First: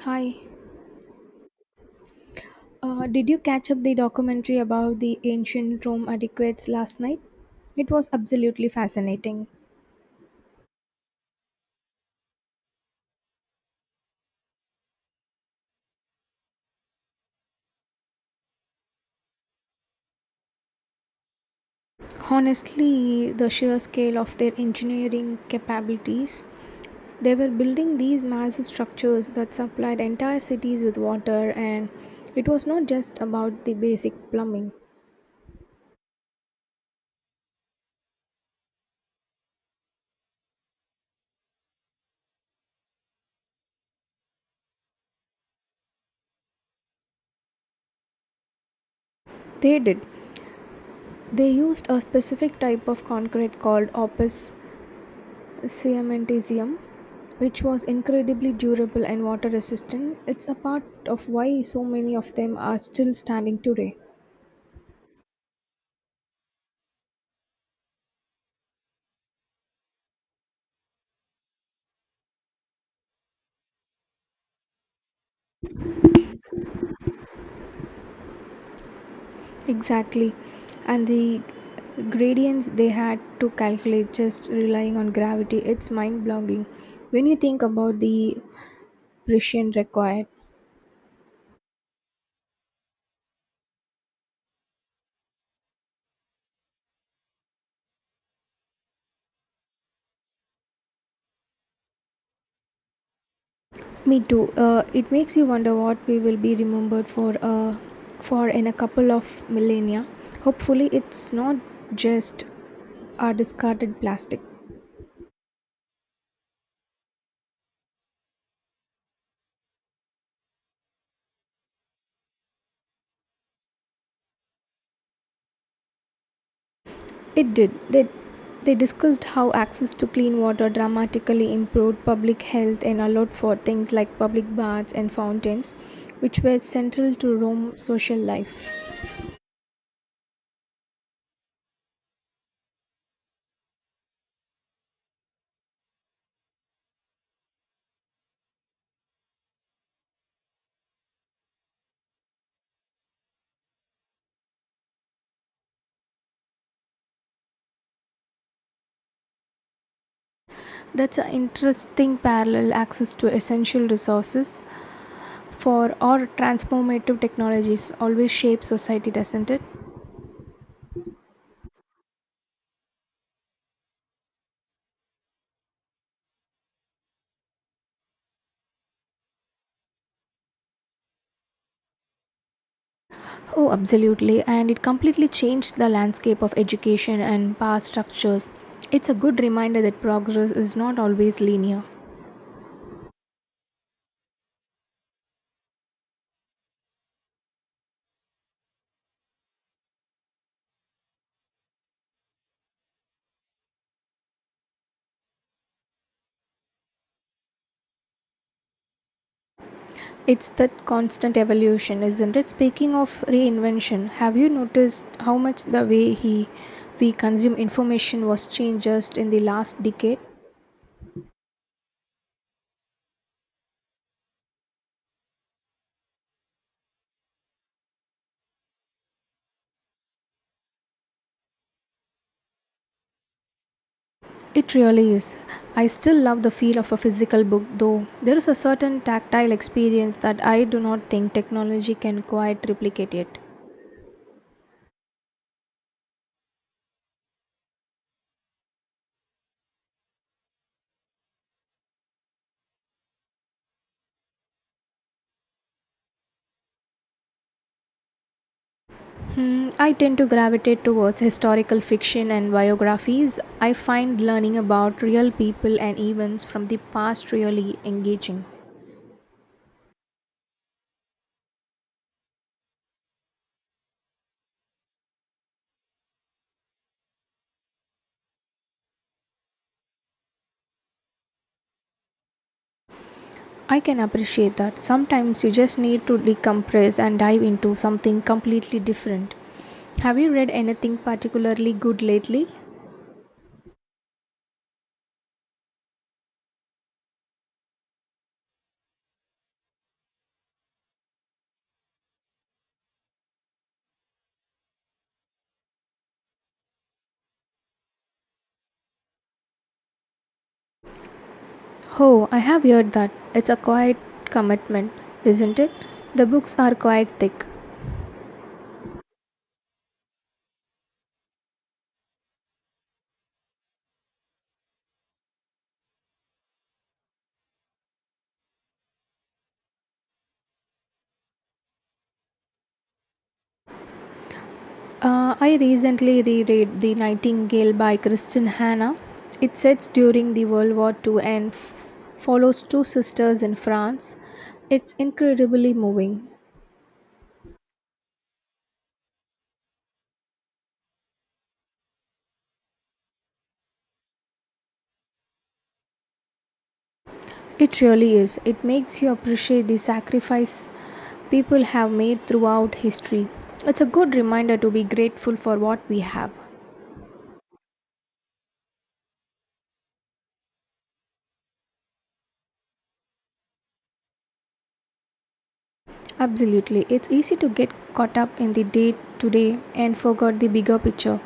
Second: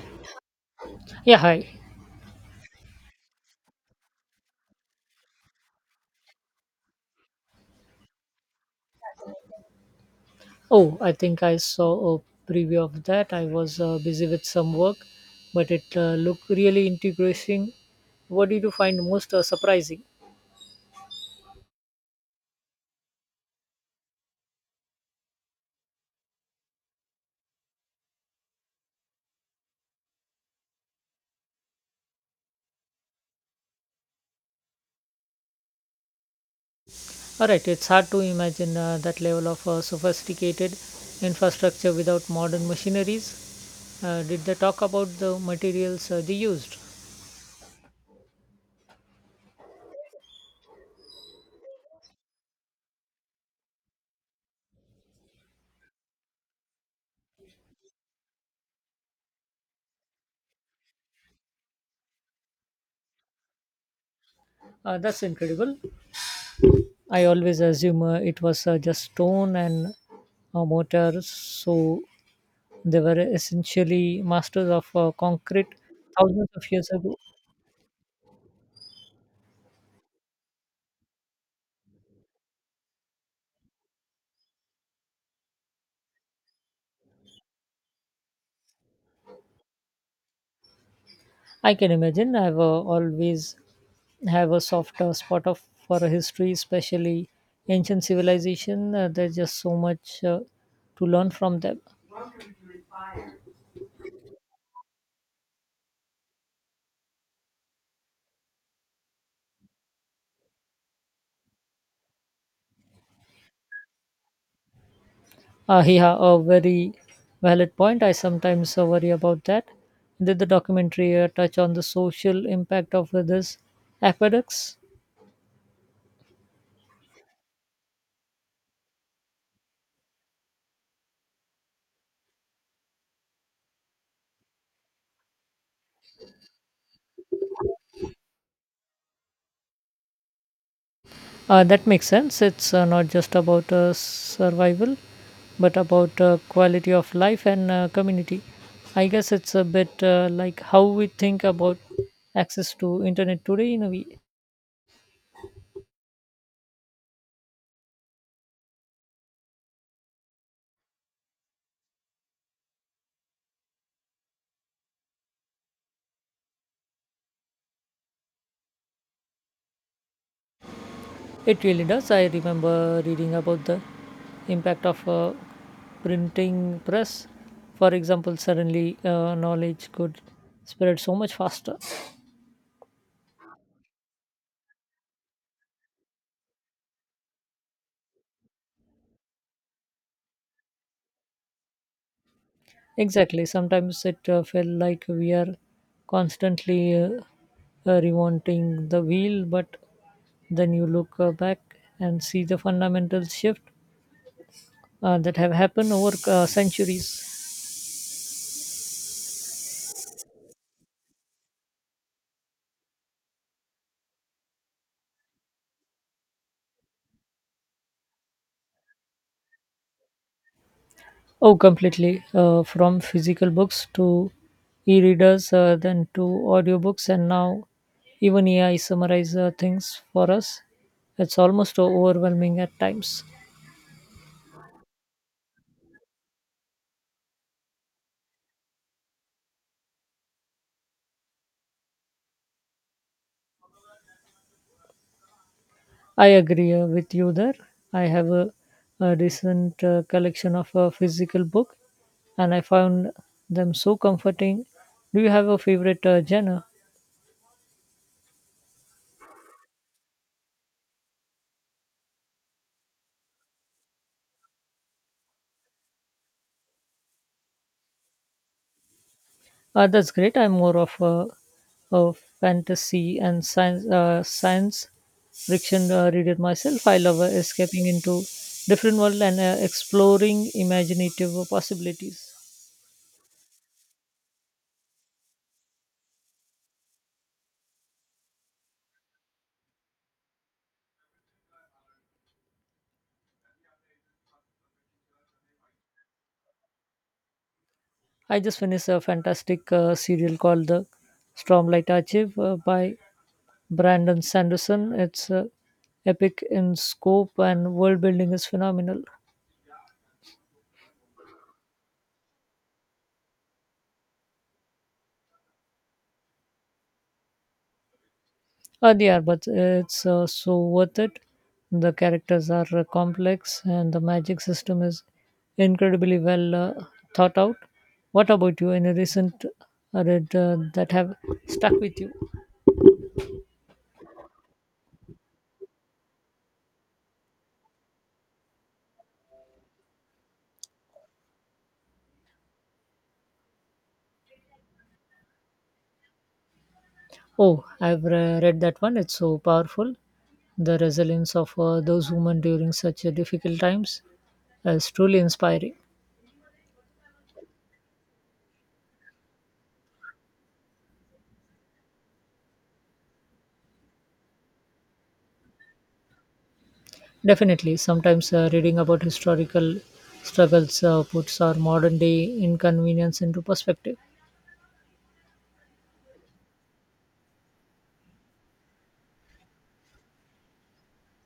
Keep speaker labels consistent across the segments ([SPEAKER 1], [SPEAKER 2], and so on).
[SPEAKER 1] Hi.
[SPEAKER 2] Yeah, hi.
[SPEAKER 1] Did you catch up the documentary about the ancient Rome adequates last night? It was absolutely fascinating.
[SPEAKER 2] Oh, I think I saw a preview of that. I was busy with some work, but it looked really interesting. What did you find most surprising?
[SPEAKER 1] Honestly, the sheer scale of their engineering capabilities. They were building these massive structures that supplied entire cities with water, and it was not just about the basic plumbing.
[SPEAKER 2] All right, it's hard to imagine that level of sophisticated infrastructure without modern machineries. Did they talk about the materials they used?
[SPEAKER 1] They did. They used a specific type of concrete called opus cementitium which was incredibly durable and water resistant. It's a part of why so many of them are still standing today.
[SPEAKER 2] That's incredible. I always assume it was just stone and a mortar, so they were essentially masters of concrete thousands of years ago.
[SPEAKER 1] Exactly. And the gradients they had to calculate just relying on gravity, it's mind blowing. When you think about the precision required,
[SPEAKER 2] I can imagine. I've always have a soft spot of for history, especially ancient civilization. There's just so much to learn from them.
[SPEAKER 1] me too. It makes you wonder what we will be remembered for for in a couple of millennia. Hopefully, it's not just our discarded plastic.
[SPEAKER 2] Yeah, a very valid point. I sometimes worry about that. Did the documentary touch on the social impact of this aqueducts?
[SPEAKER 1] It did. They discussed how access to clean water dramatically improved public health and allowed for things like public baths and fountains, which were central to Rome's social life.
[SPEAKER 2] That makes sense. It's not just about survival, but about quality of life and community. I guess it's a bit like how we think about access to internet today. In a way,
[SPEAKER 1] That's an interesting parallel. Access to essential resources for or transformative technologies always shape society, doesn't it?
[SPEAKER 2] it really does. I remember reading about the impact of a printing press, for example. Suddenly, knowledge could spread so much faster.
[SPEAKER 1] Oh, absolutely. And it completely changed the landscape of education and power structures. It's a good reminder that progress is not always linear.
[SPEAKER 2] Exactly. Sometimes it felt like we are constantly remounting the wheel, but then you look back and see the fundamental shift that have happened over centuries.
[SPEAKER 1] It's that constant evolution, isn't it? Speaking of reinvention, have you noticed how much the way he we consume information was changed just in the last decade?
[SPEAKER 2] Oh, completely. From physical books to e-readers, then to audiobooks, and now even AI summarize things for us. It's almost overwhelming at times.
[SPEAKER 1] It really is. I still love the feel of a physical book though. There is a certain tactile experience that I do not think technology can quite replicate yet.
[SPEAKER 2] I agree with you there. I have a recent collection of a physical book, and I found them so comforting. Do you have a favorite genre?
[SPEAKER 1] Hmm, I tend to gravitate towards historical fiction and biographies. I find learning about real people and events from the past really engaging.
[SPEAKER 2] That's great. I'm more of a fantasy and science fiction reader myself. I love escaping into different world and exploring imaginative possibilities.
[SPEAKER 1] I can appreciate that. Sometimes you just need to decompress and dive into something completely different. Have you read anything particularly good lately?
[SPEAKER 2] I just finished a fantastic serial called The Stormlight Archive by Brandon Sanderson. It's epic in scope and world building is phenomenal.
[SPEAKER 1] Oh, I have heard that. It's a quiet commitment, isn't it? The books are quite thick.
[SPEAKER 2] Yeah, but it's so worth it. The characters are complex and the magic system is incredibly well thought out. What about you? Any recent read that have stuck with you?
[SPEAKER 1] I recently reread The Nightingale by Kristen Hannah. It sets during the World War II and follows two sisters in France. It's incredibly moving.
[SPEAKER 2] Oh, I've read that one. It's so powerful. The resilience of those women during such difficult times is truly inspiring.
[SPEAKER 1] It really is. It makes you appreciate the sacrifice people have made throughout history. It's a good reminder to be grateful for what we have.
[SPEAKER 2] Definitely, sometimes reading about historical struggles puts our modern day inconvenience into perspective.
[SPEAKER 1] Absolutely. It's easy to get caught up in the day to day and forget the bigger picture.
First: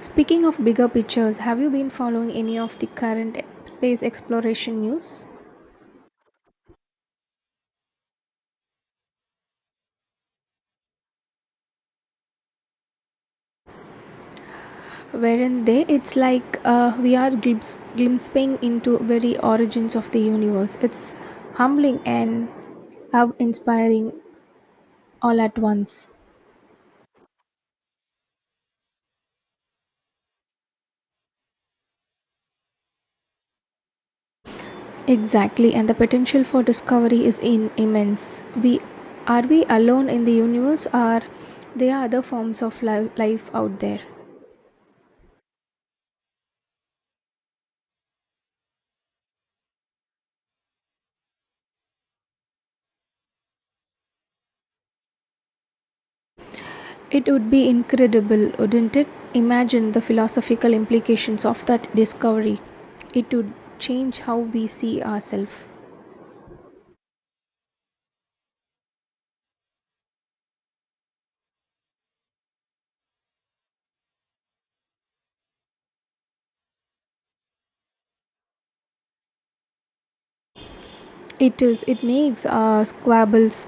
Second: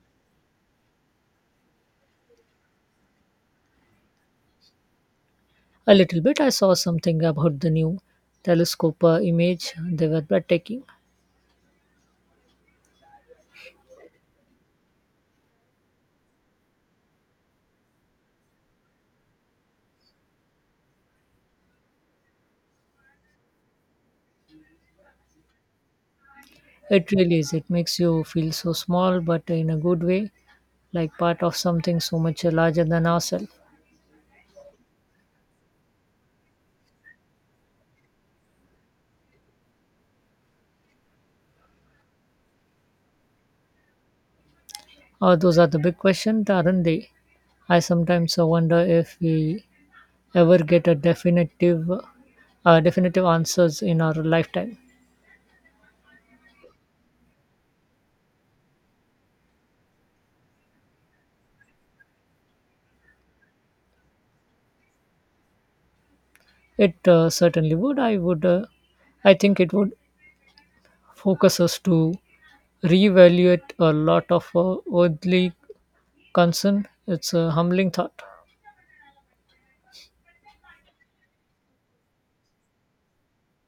[SPEAKER 1] Speaking of bigger pictures, have you been following any of the current space exploration news?
[SPEAKER 2] A little bit, I saw something about the new telescope image, they were breathtaking.
[SPEAKER 1] Wherein they, it's like we are glimpsing into very origins of the universe. It's humbling and awe-inspiring all at once.
[SPEAKER 2] It really is, it makes you feel so small, but in a good way, like part of something so much larger than ourselves.
[SPEAKER 1] Exactly, and the potential for discovery is in immense. We we alone in the universe, or there are other forms of life out there?
[SPEAKER 2] Those are the big questions, aren't they? I sometimes wonder if we ever get a definitive answers in our lifetime.
[SPEAKER 1] It would be incredible, wouldn't it? Imagine the philosophical implications of that discovery. It would change how we see ourselves.
[SPEAKER 2] It certainly would. I would. I think it would focus us to reevaluate a lot of worldly concern. It's a humbling thought.
[SPEAKER 1] It is. It makes our squabbles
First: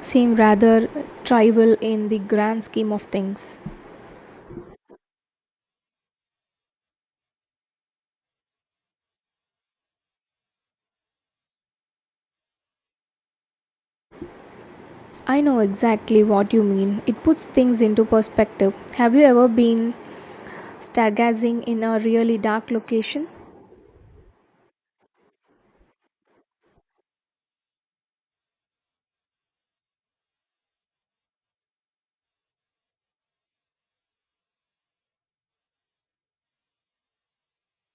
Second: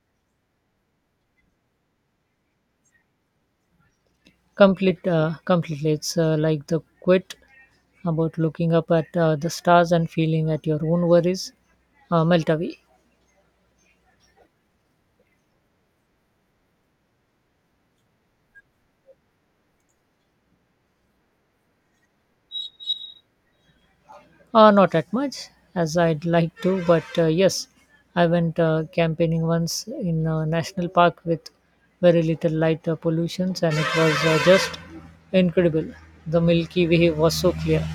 [SPEAKER 1] seem rather trivial in the grand scheme of things.
[SPEAKER 2] Completely. It's like the quit about looking up at the stars and feeling at your own worries melt away.
[SPEAKER 1] I know exactly what you mean. It puts things into perspective. Have you ever been stargazing in a really dark location?
[SPEAKER 2] Not that much as I'd like to, but yes, I went campaigning once in a national park with very little light pollutions, and it was just incredible. The Milky Way was so clear.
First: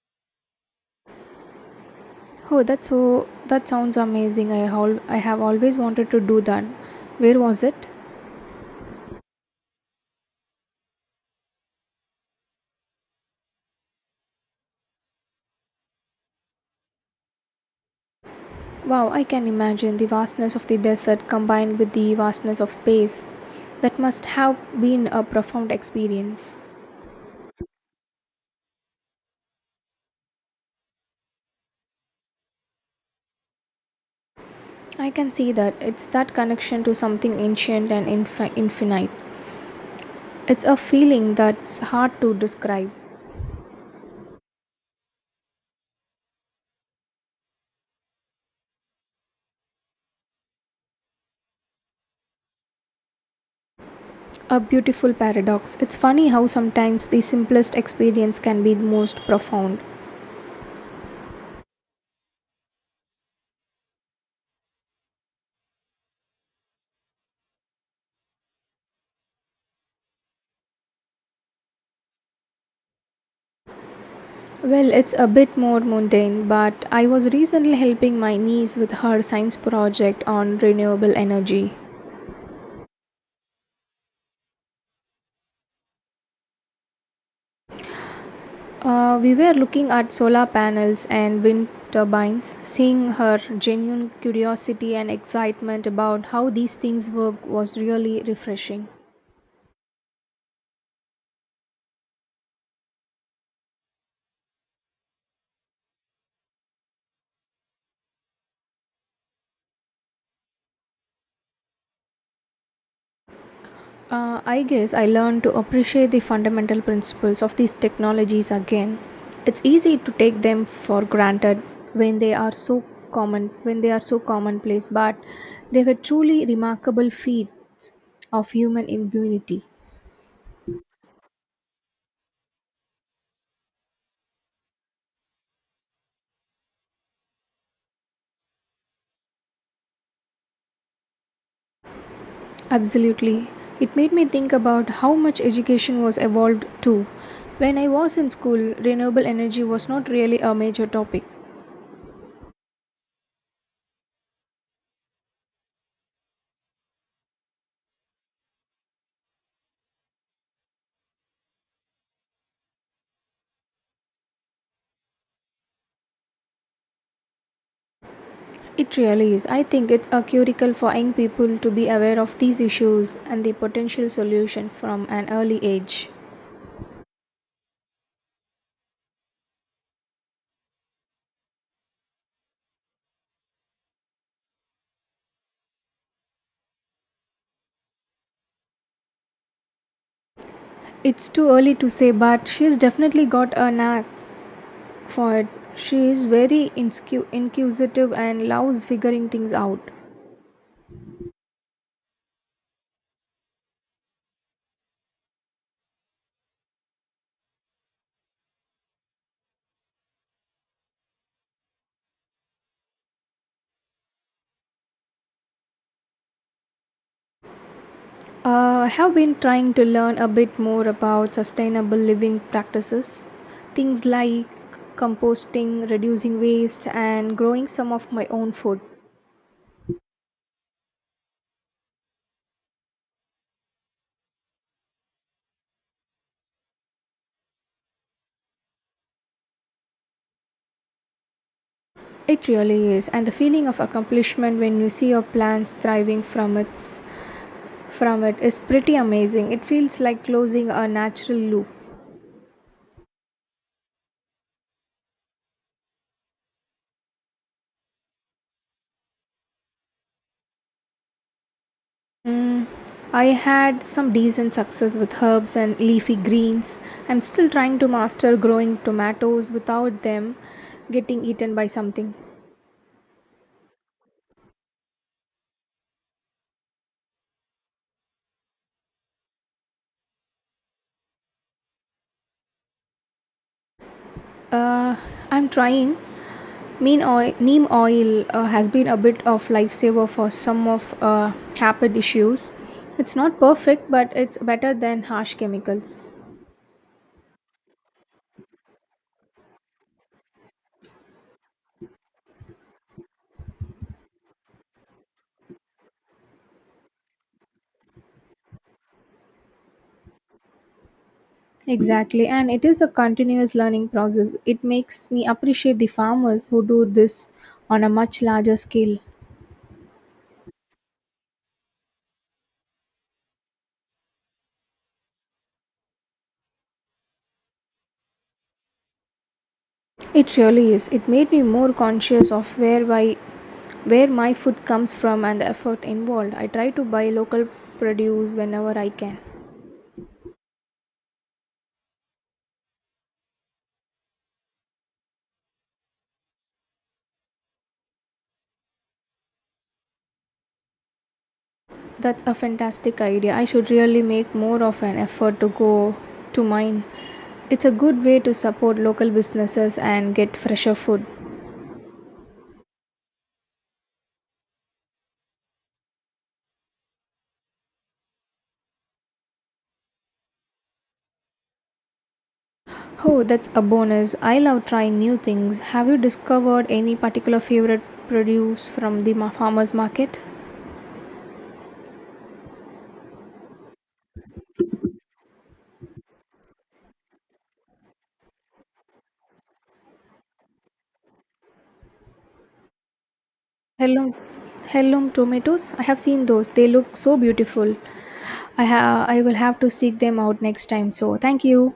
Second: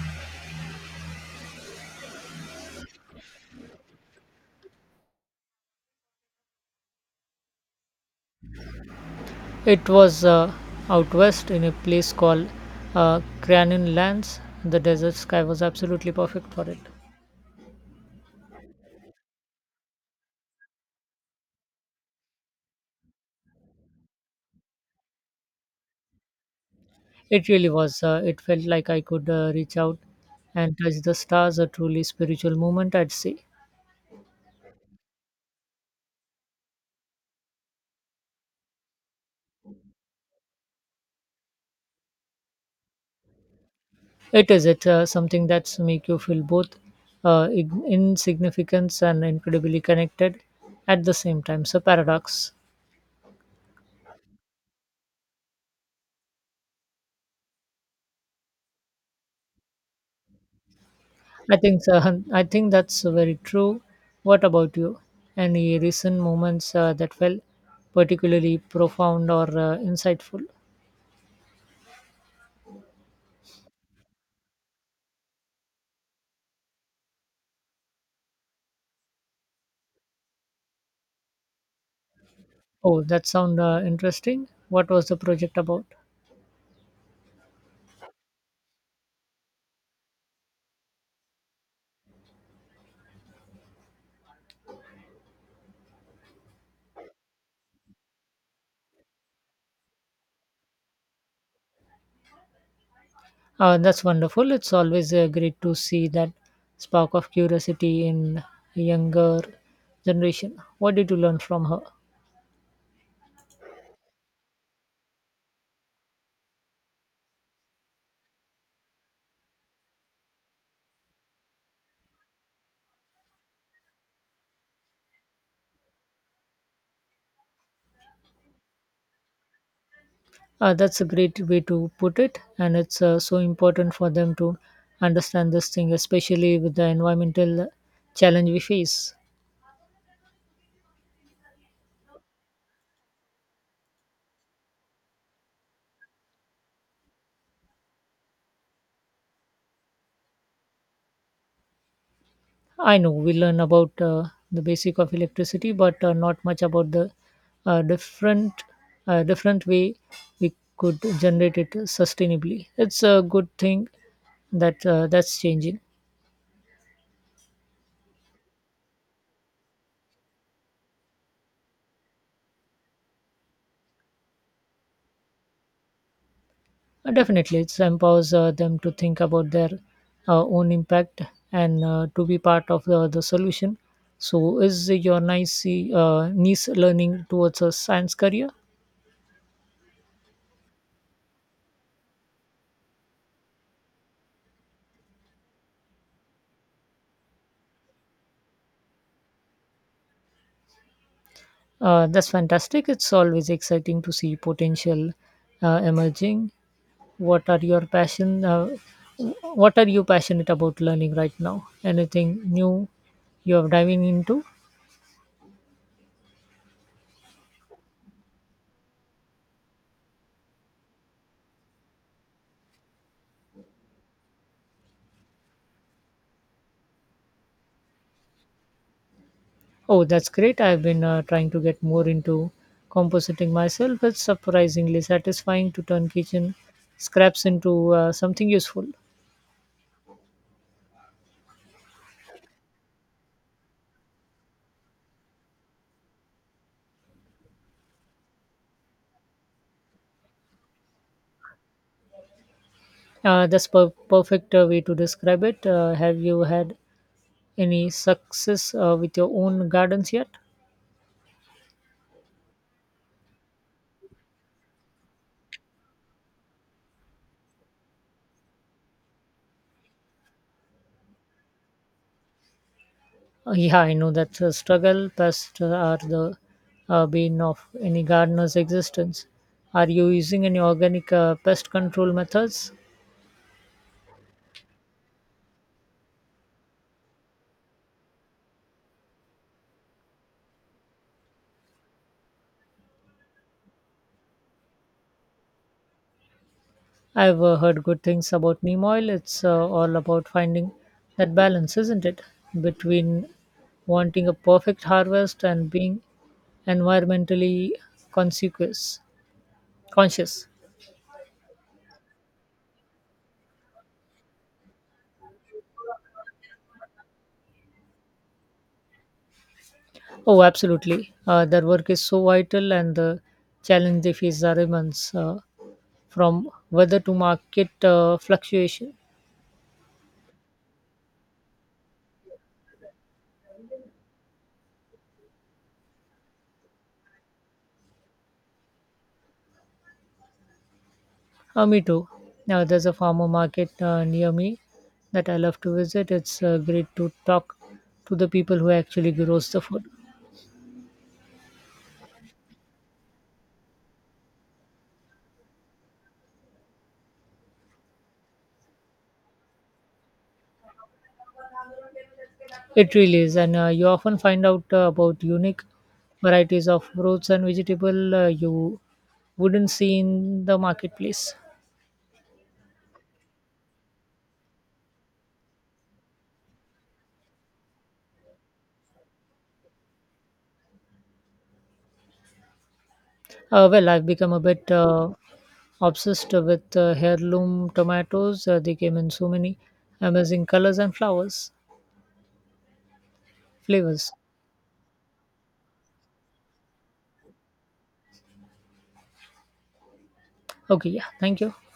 [SPEAKER 1] Oh, that's so that sounds amazing. I have always wanted to do that. Where was it?
[SPEAKER 2] It was out west in a place called Cranon Lands. The desert sky was absolutely perfect for it.
[SPEAKER 1] Wow, I can imagine the vastness of the desert combined with the vastness of space. That must have been a profound experience.
[SPEAKER 2] It really was. It felt like I could reach out and touch the stars, a truly spiritual moment, I'd say.
[SPEAKER 1] I can see that it's that connection to something ancient and infinite. It's a feeling that's hard to describe.
[SPEAKER 2] It is. It something that's make you feel both insignificant and incredibly connected at the same time. So paradox.
[SPEAKER 1] A beautiful paradox. It's funny how sometimes the simplest experience can be the most profound.
[SPEAKER 2] I think that's very true. What about you? Any recent moments that felt particularly profound or insightful?
[SPEAKER 1] Well, it's a bit more mundane, but I was recently helping my niece with her science project on renewable energy.
[SPEAKER 2] Oh, that sound interesting. What was the project about?
[SPEAKER 1] We were looking at solar panels and wind turbines. Seeing her genuine curiosity and excitement about how these things work was really refreshing.
[SPEAKER 2] That's wonderful. It's always great to see that spark of curiosity in a younger generation. What did you learn from her?
[SPEAKER 1] I guess I learned to appreciate the fundamental principles of these technologies again. It's easy to take them for granted when they are so when they are so commonplace, but they were truly remarkable feats of human ingenuity.
[SPEAKER 2] That's a great way to put it, and it's so important for them to understand this thing, especially with the environmental challenge we face.
[SPEAKER 1] Absolutely. It made me think about how much education was evolved too. When I was in school, renewable energy was not really a major topic.
[SPEAKER 2] I know we learn about the basic of electricity, but not much about the uh, different different way we could generate it sustainably. It's a good thing that that's changing.
[SPEAKER 1] It really is. I think it's a curricle for young people to be aware of these issues and the potential solution from an early age.
[SPEAKER 2] Definitely, it empowers them to think about their own impact and to be part of the solution. So, is your nice niece learning towards a science career?
[SPEAKER 1] It's too early to say, but she's definitely got a knack for it. She is very inquisitive and loves figuring things out.
[SPEAKER 2] That's fantastic. It's always exciting to see potential emerging. What are your passion? What are you passionate about learning right now? Anything new you are diving into?
[SPEAKER 1] I have been trying to learn a bit more about sustainable living practices, things like composting, reducing waste, and growing some of my own food.
[SPEAKER 2] Oh, that's great. I've been trying to get more into compositing myself. It's surprisingly satisfying to turn kitchen scraps into something useful.
[SPEAKER 1] It really is, and the feeling of accomplishment when you see your plans thriving from it is pretty amazing. It feels like closing a natural loop.
[SPEAKER 2] Perfect way to describe it. Have you had any success with your own gardens yet?
[SPEAKER 1] I had some decent success with herbs and leafy greens. I'm still trying to master growing tomatoes without them getting eaten by something.
[SPEAKER 2] Yeah, I know that's a struggle. Pests are the bane of any gardener's existence. Are you using any organic pest control methods?
[SPEAKER 1] Uh, I'm trying. Neem oil has been a bit of lifesaver for some of habit issues. It's not perfect, but it's better than harsh chemicals.
[SPEAKER 2] I've heard good things about neem oil. It's all about finding that balance, isn't it? Between wanting a perfect harvest and being environmentally consequous, conscious.
[SPEAKER 1] Exactly, and it is a continuous learning process. It makes me appreciate the farmers who do this on a much larger scale.
[SPEAKER 2] Oh, absolutely. Their work is so vital, and the challenge they face are immense from weather to market fluctuations.
[SPEAKER 1] It really is. It made me more conscious of where my food comes from and the effort involved. I try to buy local produce whenever I can.
[SPEAKER 2] Me too. Now, there's a farmer market near me that I love to visit. It's great to talk to the people who actually grows the food.
[SPEAKER 1] That's a fantastic idea. I should really make more of an effort to go to mine. It's a good way to support local businesses and get fresher food.
[SPEAKER 2] It really is, and you often find out about unique varieties of fruits and vegetable you wouldn't see in the marketplace.
[SPEAKER 1] Oh, that's a bonus. I love trying new things. Have you discovered any particular favorite produce from the farmers market?
[SPEAKER 2] Well, I've become a bit obsessed with heirloom tomatoes. They came in so many amazing flavors.
[SPEAKER 1] Hello, heirloom tomatoes. I have seen those. They look so beautiful. I will have to seek them out next
[SPEAKER 2] Okay,
[SPEAKER 1] time.
[SPEAKER 2] yeah,
[SPEAKER 1] So,
[SPEAKER 2] thank
[SPEAKER 1] thank
[SPEAKER 2] you.
[SPEAKER 1] you.